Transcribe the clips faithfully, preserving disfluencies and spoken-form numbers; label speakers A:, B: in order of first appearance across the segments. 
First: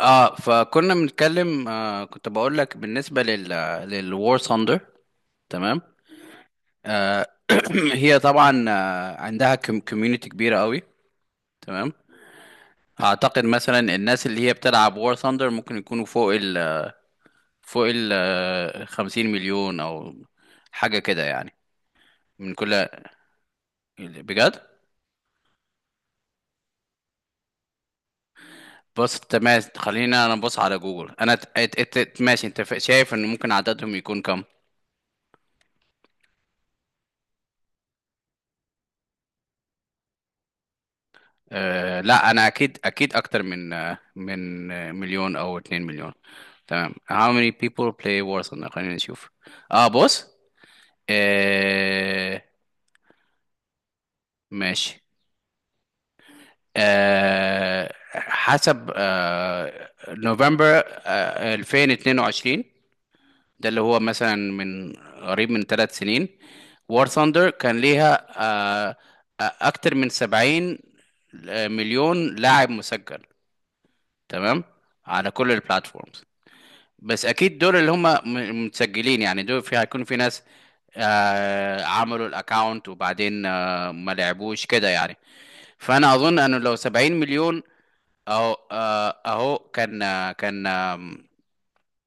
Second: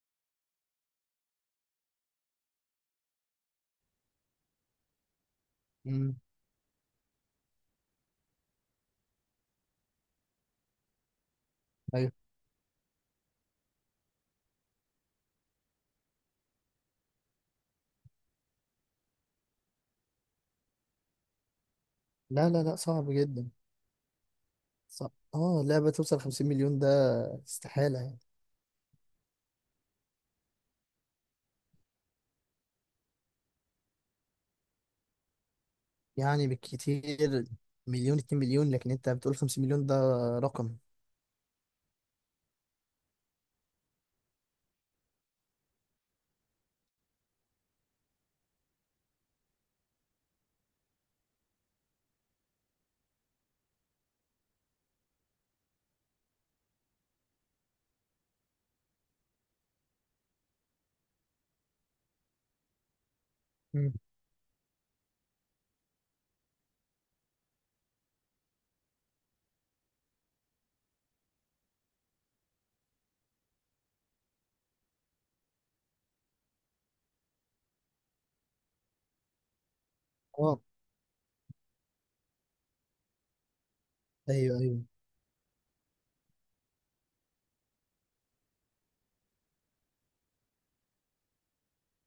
A: اه فكنا بنتكلم آه كنت بقول لك بالنسبه لل للوار ثاندر. تمام.
B: مم.
A: آه هي طبعا آه عندها كوميونتي كبيره قوي. تمام.
B: ايوه.
A: اعتقد مثلا الناس اللي هي بتلعب وار ثاندر ممكن يكونوا فوق ال فوق ال آه، خمسين مليون او حاجه كده يعني.
B: لا
A: من
B: لا
A: كل،
B: لا، صعب جدا.
A: بجد.
B: صعب. اه، لعبة توصل خمسين مليون ده استحالة يعني
A: بص، تمام، خلينا انا ابص على جوجل. انا ت- ات- ات- ات- ماشي، انت ف- شايف ان ممكن عددهم يكون كم؟
B: يعني بالكتير مليون، اتنين مليون، لكن انت بتقول خمسين مليون ده رقم.
A: أه لا، انا اكيد اكيد اكتر من آه، من آه، مليون او اتنين مليون. تمام، how many people play Warzone، خلينا نشوف. اه، بص. أه ماشي. أه حسب أه نوفمبر أه ألفين واتنين وعشرين، ده اللي
B: مم.
A: هو مثلا من قريب من ثلاث سنين، War Thunder كان ليها أه آه، اكتر من سبعين مليون لاعب مسجل. تمام، على كل البلاتفورمز. بس اكيد دول اللي هم م- متسجلين، يعني دول في هيكون في ناس
B: اه
A: آه عملوا الاكاونت وبعدين آه ما
B: ايوه
A: لعبوش
B: ايوه،
A: كده يعني. فانا اظن انه لو سبعين مليون اهو آه، اهو كان آه، كان آه،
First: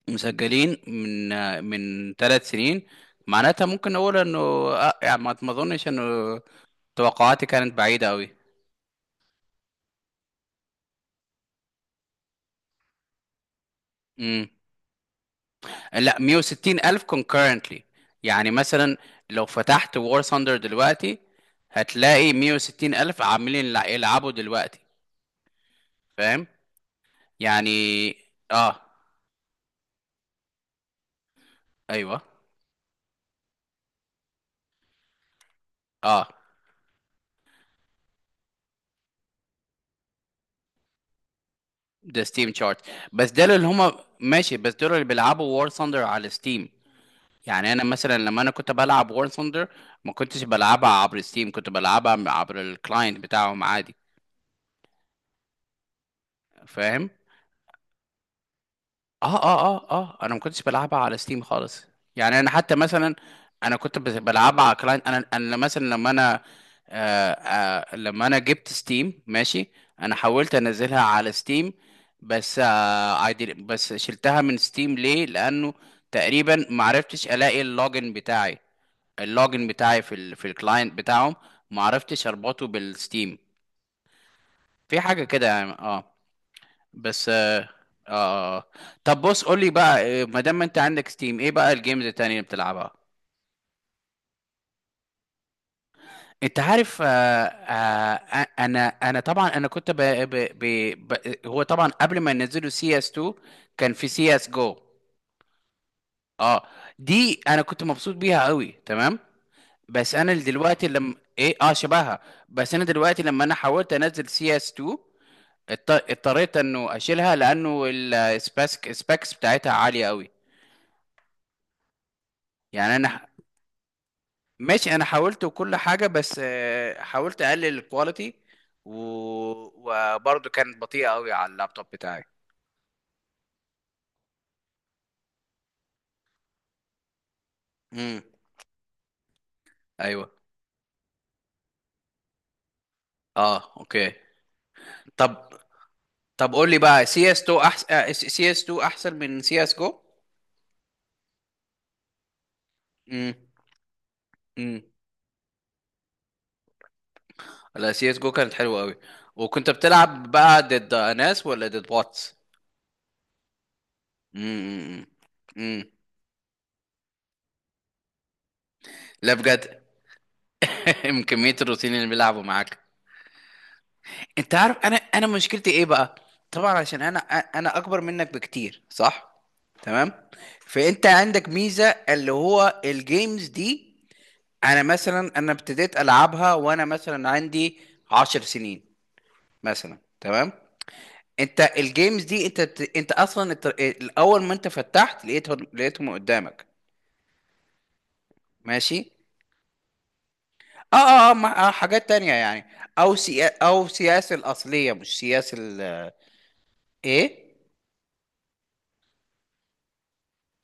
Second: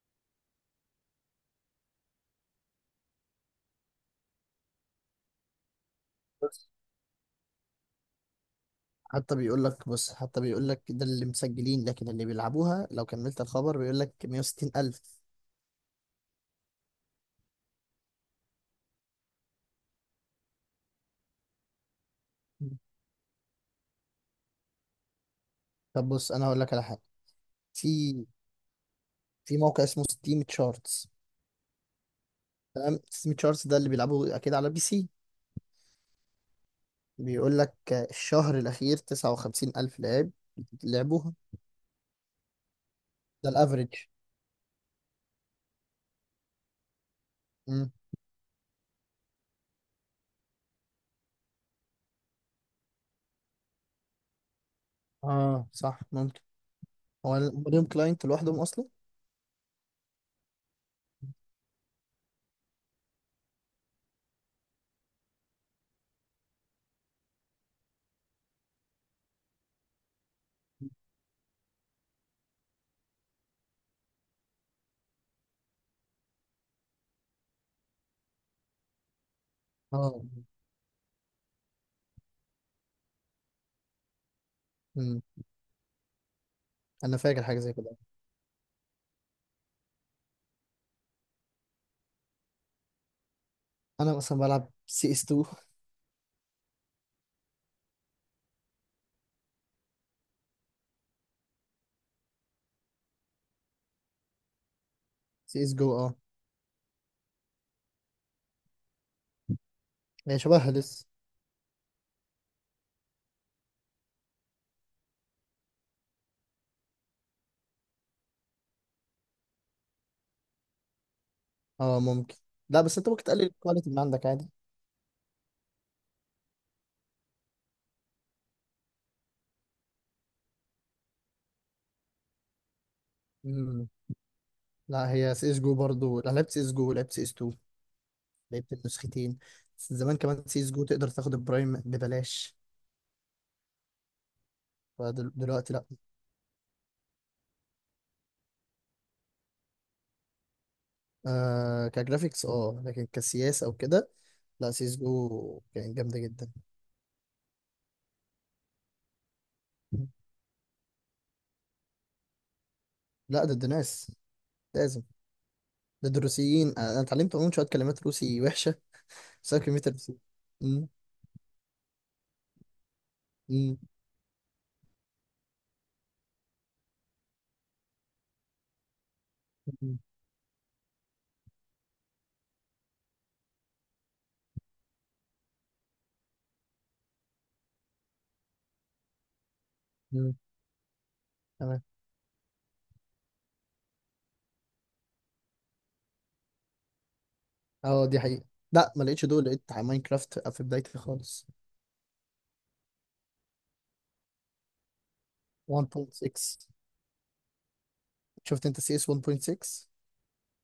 A: مسجلين من آه، من ثلاث سنين، معناتها ممكن نقول انه، آه يعني، ما ما اظنش انه
B: بس
A: توقعاتي كانت بعيدة
B: حتى بيقول لك بص، حتى بيقول لك ده اللي مسجلين، لكن اللي بيلعبوها لو كملت الخبر بيقول لك
A: قوي.
B: مية وستين ألف.
A: لا، مئة وستين ألف concurrently، يعني مثلا لو فتحت War Thunder دلوقتي هتلاقي
B: مم.
A: مئة وستين ألف عاملين يلع- يلعبوا دلوقتي،
B: طب بص، انا
A: فاهم
B: هقول لك على حاجة.
A: يعني.
B: في
A: اه،
B: في موقع اسمه ستيم تشارتس.
A: ايوه.
B: تمام، ستيم تشارتس ده اللي بيلعبوا اكيد على بي سي.
A: اه،
B: بيقول لك الشهر الأخير تسعة وخمسين الف ألف لاعب لعبوها.
A: ده ستيم شارت. بس
B: ده
A: دول اللي
B: الأفريج.
A: هما، ماشي، بس دول اللي بيلعبوا War Thunder على ستيم. يعني انا
B: مم.
A: مثلا لما انا كنت بلعب War Thunder ما كنتش بلعبها عبر ستيم، كنت بلعبها عبر الكلاينت بتاعهم عادي،
B: اه صح ممكن.
A: فاهم.
B: هو ال- ليهم كلاينت لوحدهم أصلا.
A: اه، اه، اه، اه، انا ما كنتش بلعبها على ستيم خالص. يعني انا حتى مثلا انا كنت بز- بلعبها على كلاينت. انا انا مثلا لما انا، آه آه لما انا جبت ستيم، ماشي، انا حاولت انزلها على ستيم، بس آه I didn't- بس شلتها من ستيم ليه؟ لانه تقريبا ما عرفتش الاقي اللوجن بتاعي، اللوجن بتاعي في
B: اه.
A: ال في الكلاينت بتاعهم، ما عرفتش اربطه بالستيم. في
B: مم.
A: حاجه كده يعني. اه
B: أنا
A: بس
B: فاكر حاجة
A: آه,
B: زي كده.
A: آه طب، بص، قول لي بقى، آه، ما دام انت عندك ستيم، ايه بقى الجيمز التانية اللي بتلعبها؟
B: أنا مثلا بلعب سي اس تو.
A: انت عارف، آه آه آه، انا انا طبعا، انا كنت ب ب ب ب هو طبعا قبل ما ينزلوا سي اس اتنين كان في سي اس جو.
B: سي اس جو، اه.
A: اه، دي انا كنت مبسوط بيها قوي. تمام. بس انا
B: هي شبهها
A: دلوقتي
B: لسه.
A: لما ايه، اه، شبهها. بس انا دلوقتي لما انا حاولت انزل سي اس تو اضطريت انه اشيلها، لانه السبيكس سبيكس بتاعتها عالية قوي.
B: اه ممكن. لا
A: يعني
B: بس أنت ممكن
A: انا،
B: تقلل الكواليتي من عندك عادي.
A: ماشي، انا حاولت وكل حاجه، بس، آه، حاولت اقلل الكواليتي و... وبرضه كانت بطيئه قوي على اللابتوب بتاعي.
B: مم. لا، هي سي اس جو برضه. أنا لعبت سي اس جو ولعبت سي اس اتنين.
A: امم.
B: لعبت النسختين. بس زمان
A: ايوه.
B: كمان سي اس جو تقدر تاخد البرايم ببلاش،
A: اه، اوكي. طب
B: فدلوقتي لا.
A: طب قول لي بقى، سي اس تو احسن، سي اس تو احسن من سي اس جو؟
B: آه، كجرافيكس اه، لكن
A: امم،
B: كسياسة او كده لا،
A: امم.
B: سيس جو كانت جامدة جدا.
A: لا، سي اس جو كانت حلوه قوي. وكنت بتلعب بقى ضد ناس ولا ضد بوتس؟
B: لا، ضد ناس.
A: امم،
B: لازم.
A: امم. أمم.
B: ضد الروسيين. آه، انا اتعلمت عموما شوية كلمات روسي وحشة
A: لا،
B: بسبب كمية
A: بجد.
B: الروسيين. مم،
A: من كميه الروتين اللي بيلعبوا معاك.
B: مم،
A: انت عارف انا، انا مشكلتي ايه بقى؟ طبعا عشان انا انا اكبر منك بكتير، صح؟
B: مم،
A: تمام. فانت عندك ميزة اللي هو الجيمز دي، انا مثلا انا ابتديت العبها وانا مثلا عندي عشر سنين مثلا،
B: مم،
A: تمام؟ انت
B: تمام.
A: الجيمز دي انت بت- انت اصلا، الت- الاول ما انت فتحت لقيتهم لقيتهم قدامك.
B: اه دي حقيقة. لا،
A: ماشي.
B: ما لقيتش دول. لقيت على ماينكرافت في
A: اه،
B: بدايتي
A: اه، اه،
B: خالص.
A: ما- آه، حاجات تانية يعني. او سيا، او سياسة الاصلية، مش سياسة ال،
B: واحد نقطة ستة؟
A: ايه،
B: شفت انت سي اس واحد نقطة ستة؟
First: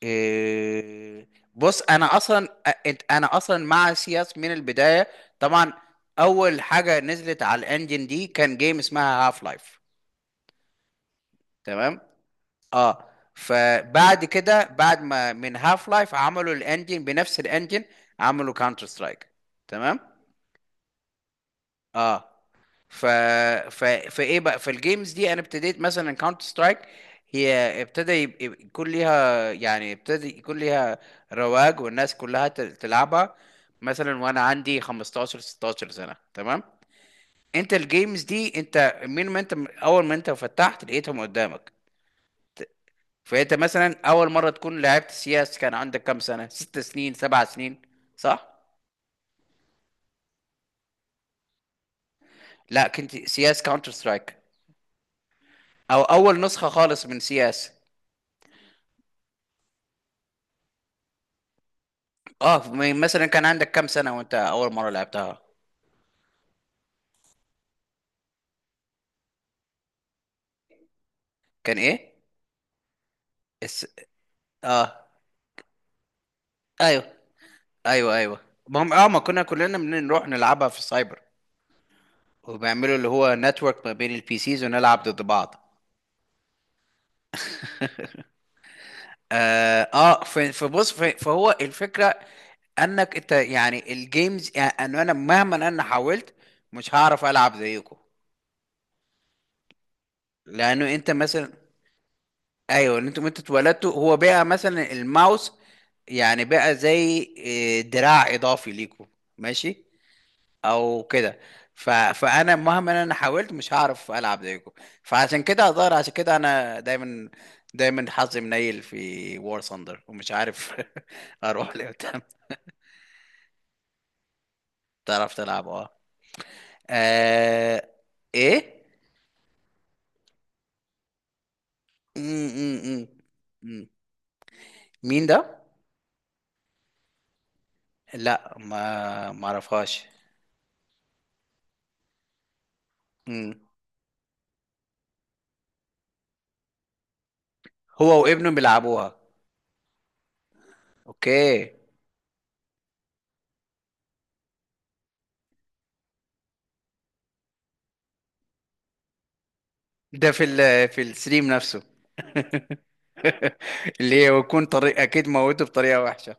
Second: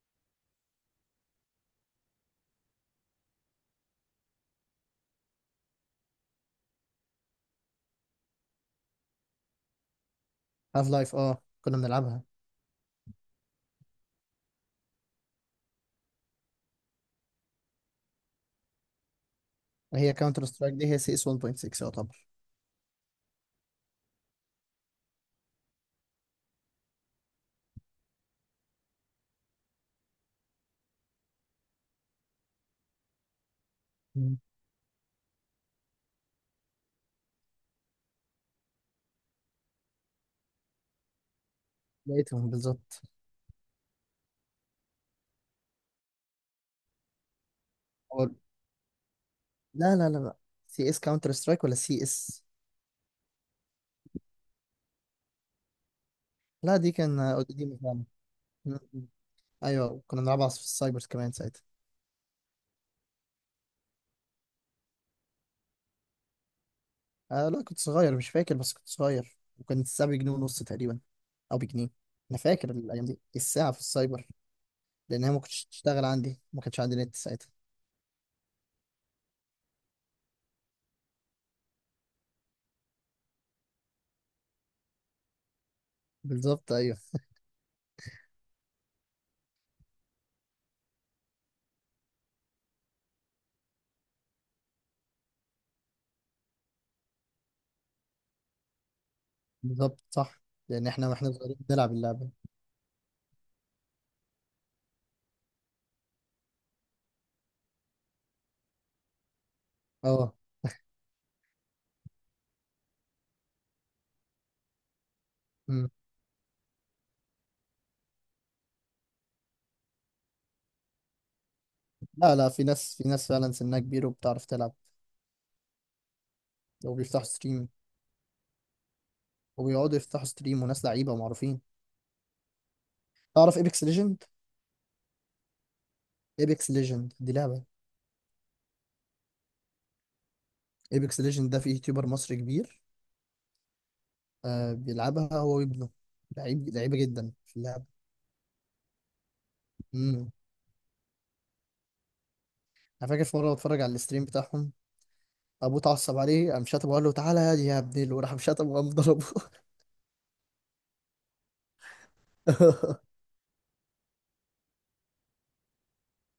A: إيه، بص انا اصلا أ- أنت- انا اصلا مع سياس من البدايه، طبعا. اول حاجه نزلت على الانجن دي كان جيم اسمها هاف لايف،
B: هاف لايف، اه، كنا
A: تمام.
B: بنلعبها.
A: اه، فبعد كده بعد ما من هاف لايف عملوا الانجن، بنفس الانجن عملوا كاونتر سترايك، تمام.
B: هي كاونتر سترايك دي هي سي اس واحد نقطة ستة
A: اه
B: يعتبر.
A: ف... ف... فايه بقى، فالجيمز دي انا ابتديت مثلا كاونتر سترايك، هي ابتدى يب- يب- يكون ليها يعني ابتدى يكون ليها رواج، والناس كلها تل- تلعبها، مثلا
B: مم.
A: وانا عندي خمستاشر ستة عشر سنة، تمام. انت الجيمز دي انت، من ما انت اول ما انت فتحت لقيتهم قدامك.
B: لقيتهم بالظبط.
A: فانت مثلا اول مرة تكون لعبت سياس كان عندك كام سنة؟ ست سنين، سبع سنين، صح؟
B: لا لا لا لا، سي اس كاونتر سترايك ولا سي اس؟
A: لا، كنت سياس كاونتر سترايك، او اول نسخة
B: لا، دي
A: خالص
B: كان
A: من
B: آه،
A: سياس.
B: قديمة فعلا. م- م. ايوه كنا بنلعبها في السايبرز كمان ساعتها.
A: اه م- مثلا كان عندك كام سنة وانت اول مرة لعبتها؟
B: آه لا، كنت صغير مش فاكر، بس كنت صغير وكانت الساعة بجنيه ونص تقريبا، او
A: كان
B: بجنيه.
A: ايه
B: انا فاكر الايام دي الساعة في
A: الس...
B: السايبر،
A: اه،
B: لان هي ما كنتش تشتغل عندي، ما كانش عندي
A: ايوه،
B: نت ساعتها.
A: ايوه، ايوه. ما هم، اه، ما كنا كلنا بنروح نلعبها في السايبر، وبيعملوا اللي هو نتورك ما بين البي سيز ونلعب ضد بعض.
B: بالظبط، ايوه.
A: اه, آه ف- فبص ف- فهو الفكرة انك انت يعني الجيمز، يعني انا مهما انا حاولت مش هعرف العب زيكم.
B: بالظبط صح. لان
A: لانه
B: احنا
A: انت
B: واحنا
A: مثلا،
B: صغيرين بنلعب اللعبة.
A: ايوه، ان انتوا انتوا اتولدتوا، هو بقى مثلا الماوس يعني بقى زي، إيه، دراع اضافي ليكوا، ماشي،
B: اه.
A: او كده. ف... فانا مهما انا حاولت مش هعرف العب زيكم. فعشان كده
B: م.
A: هضطر عشان كده انا دايما دايما حظي منيل في وور ثاندر، ومش عارف اروح لقدام.
B: لا لا، في ناس، في ناس فعلا سنها كبير وبتعرف تلعب
A: تعرف تلعب، اه،
B: وبيفتحوا ستريم.
A: آه، ايه.
B: وبيقعدوا يفتحوا ستريم وناس لعيبة ومعروفين.
A: م -م -م.
B: تعرف ايبكس
A: م.
B: ليجند؟
A: مين ده؟
B: ايبكس ليجند دي لعبة.
A: لا، ما ما اعرفهاش.
B: ايبكس ليجند ده في يوتيوبر مصري كبير،
A: مم.
B: آه بيلعبها هو وابنه. لعيب لعيبة جدا في اللعبة.
A: هو وابنه بيلعبوها؟
B: امم.
A: اوكي.
B: انا فاكر في مرة بتفرج على الستريم بتاعهم، ابوه اتعصب عليه، قام شاتم وقال له تعالى يا دي يا ابني، وراح مشاتم وقام ضربه.
A: ده في ال في الستريم نفسه؟ اللي هي يكون طريق اكيد موته بطريقه وحشه.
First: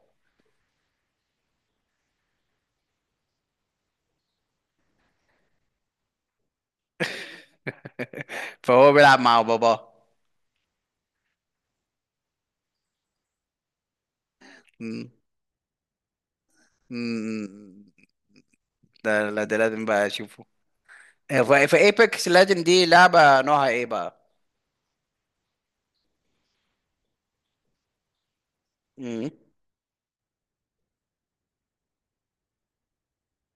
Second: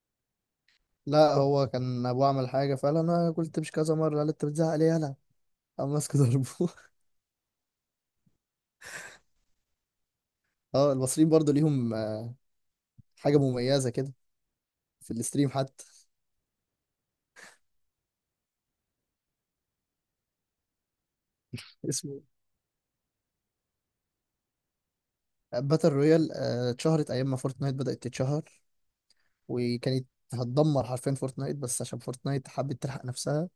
B: لا، هو كان ابوه عمل حاجة فقال انا قلت مش كذا مرة، قال انت بتزعق ليه يالا، قام ماسك ضربه.
A: فهو بيلعب مع باباه.
B: اه، المصريين برضو ليهم آه، حاجة مميزة كده
A: مم.
B: في الستريم حتى.
A: مم. ده لا، ده لازم بقى اشوفه. في
B: اسمه
A: ايبكس ليجند دي، لعبه نوعها ايه بقى؟
B: باتل رويال. آه، اتشهرت ايام ما فورتنايت بدأت تتشهر،
A: مم.
B: وكانت هتدمر حرفيا فورتنايت، بس عشان فورتنايت حبت تلحق نفسها،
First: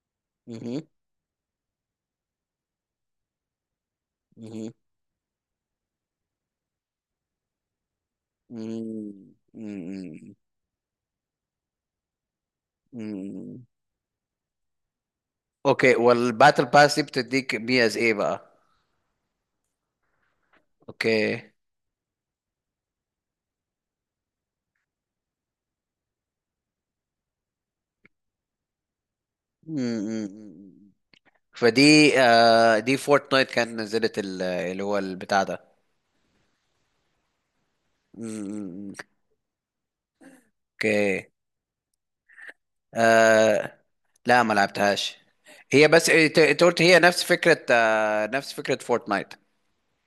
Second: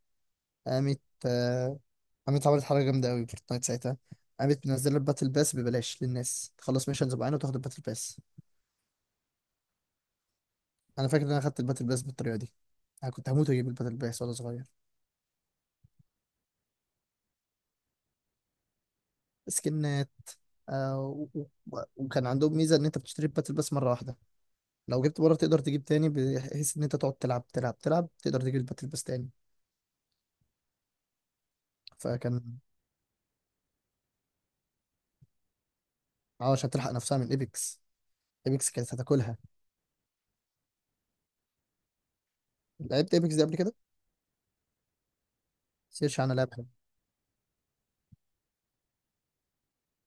A: مم.
B: قامت آه، قامت عملت حاجة جامدة أوي فورتنايت ساعتها. قامت
A: مم.
B: منزلة الباتل باس ببلاش للناس تخلص ميشنز معينة وتاخد الباتل باس.
A: مم. مم.
B: أنا فاكر إن أنا خدت الباتل باس بالطريقة دي. أنا كنت هموت
A: مم.
B: وأجيب الباتل باس وأنا صغير.
A: اوكي. والباتل باس دي بتديك بي از ايه بقى؟
B: سكنات. آه.
A: اوكي.
B: و- و- وكان عندهم ميزة إن أنت بتشتري الباتل باس مرة واحدة، لو جبت مرة تقدر تجيب تاني، بحيث إن أنت تقعد تلعب تلعب تلعب، تقدر تجيب الباتل باس تاني.
A: مم. فدي
B: فكان
A: آه دي فورتنايت كانت نزلت ال- اللي هو البتاع ده.
B: اه عشان تلحق نفسها من إيبكس. إيبكس
A: مم.
B: كانت هتاكلها.
A: اوكي.
B: لعبت ايبكس دي قبل كده؟
A: آه لا، ما لعبتهاش. هي بس،
B: سيرش
A: إيه،
B: عنها،
A: ت-
B: لعب
A: انت
B: حلو.
A: قلت هي نفس فكرة، آه نفس فكرة فورتنايت.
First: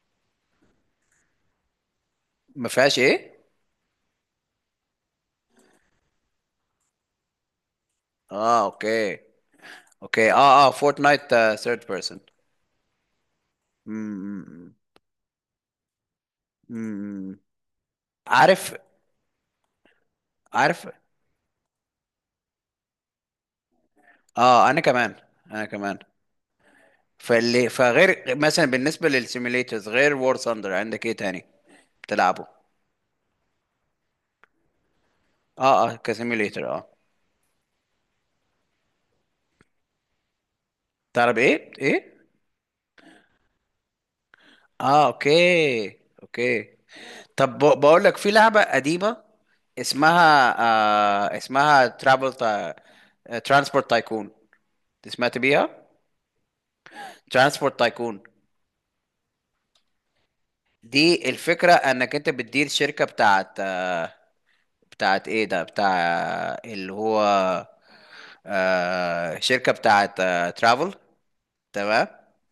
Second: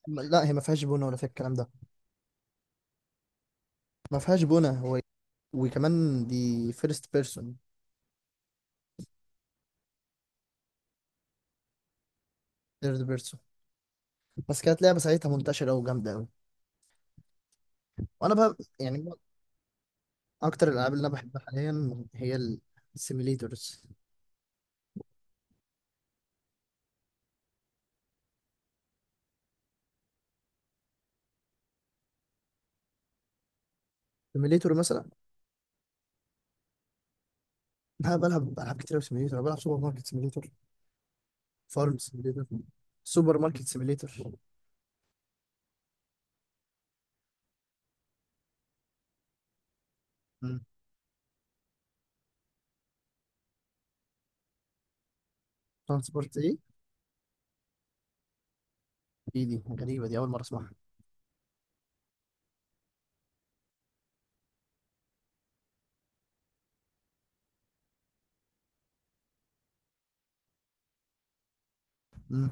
B: م- لا، هي ما فيهاش بونه ولا فيها الكلام ده.
A: ما فيهاش ايه؟
B: ما فيهاش بونه هو. وكمان دي فيرست بيرسون.
A: اه، اوكي، اوكي. اه، اه، فورتنايت ثيرد بيرسون.
B: ثيرد بيرسون؟ بس كانت لعبه ساعتها منتشره قوي وجامده قوي. وانا بقى
A: عارف.
B: يعني اكتر
A: عارف.
B: الالعاب اللي انا بحبها حاليا هي السيميليتورز.
A: اه، انا كمان، انا كمان. فاللي فغير مثلا، بالنسبة للسيميليترز، غير وور ثاندر عندك ايه تاني بتلعبه؟
B: سيميليتور مثلا،
A: اه، اه، كسيميليتر، اه.
B: انا بلعب العاب كتير أوي سيميليتور. أنا بلعب سوبر ماركت سيميليتور،
A: تعرف ايه؟
B: فارم
A: ايه؟
B: سيميليتور، سوبر ماركت سيميليتور.
A: اه، اوكي، اوكي. طب، ب- بقول لك في لعبة قديمة اسمها آه اسمها ترابل تا... ترانسبورت تايكون، سمعت بيها؟
B: ترانسبورت ايه؟
A: ترانسبورت تايكون.
B: دي دي غريبه، دي اول مره اسمعها.
A: دي الفكرة انك انت بتدير شركة بتاعت، آه بتاعت ايه ده، بتاع اللي هو، آه شركة بتاعت، آه ترافل، تمام.
B: مم.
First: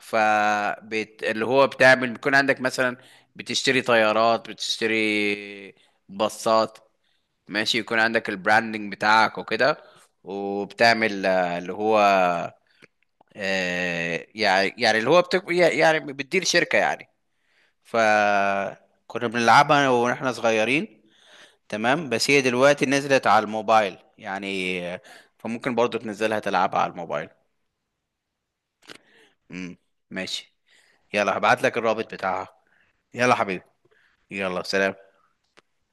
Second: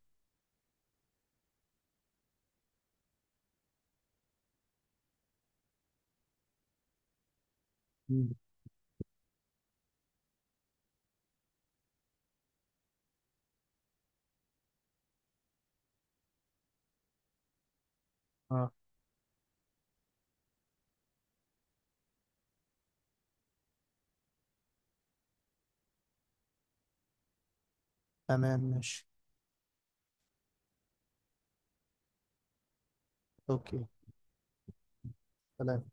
A: ف بت... اللي هو بتعمل، بيكون عندك مثلا بتشتري طيارات، بتشتري باصات، ماشي، يكون عندك
B: مم.
A: البراندنج بتاعك وكده. وبتعمل، آه، اللي هو، آه، يعني يعني اللي هو بتك... يعني بتدير شركة يعني.
B: اه
A: فكنا بنلعبها واحنا صغيرين، تمام. بس هي دلوقتي نزلت على الموبايل يعني، آه، فممكن برضو تنزلها تلعبها على الموبايل.
B: تمام ماشي.
A: امم. ماشي. يلا هبعت لك الرابط بتاعها. يلا حبيبي.
B: اوكي.
A: يلا، سلام.
B: سلام.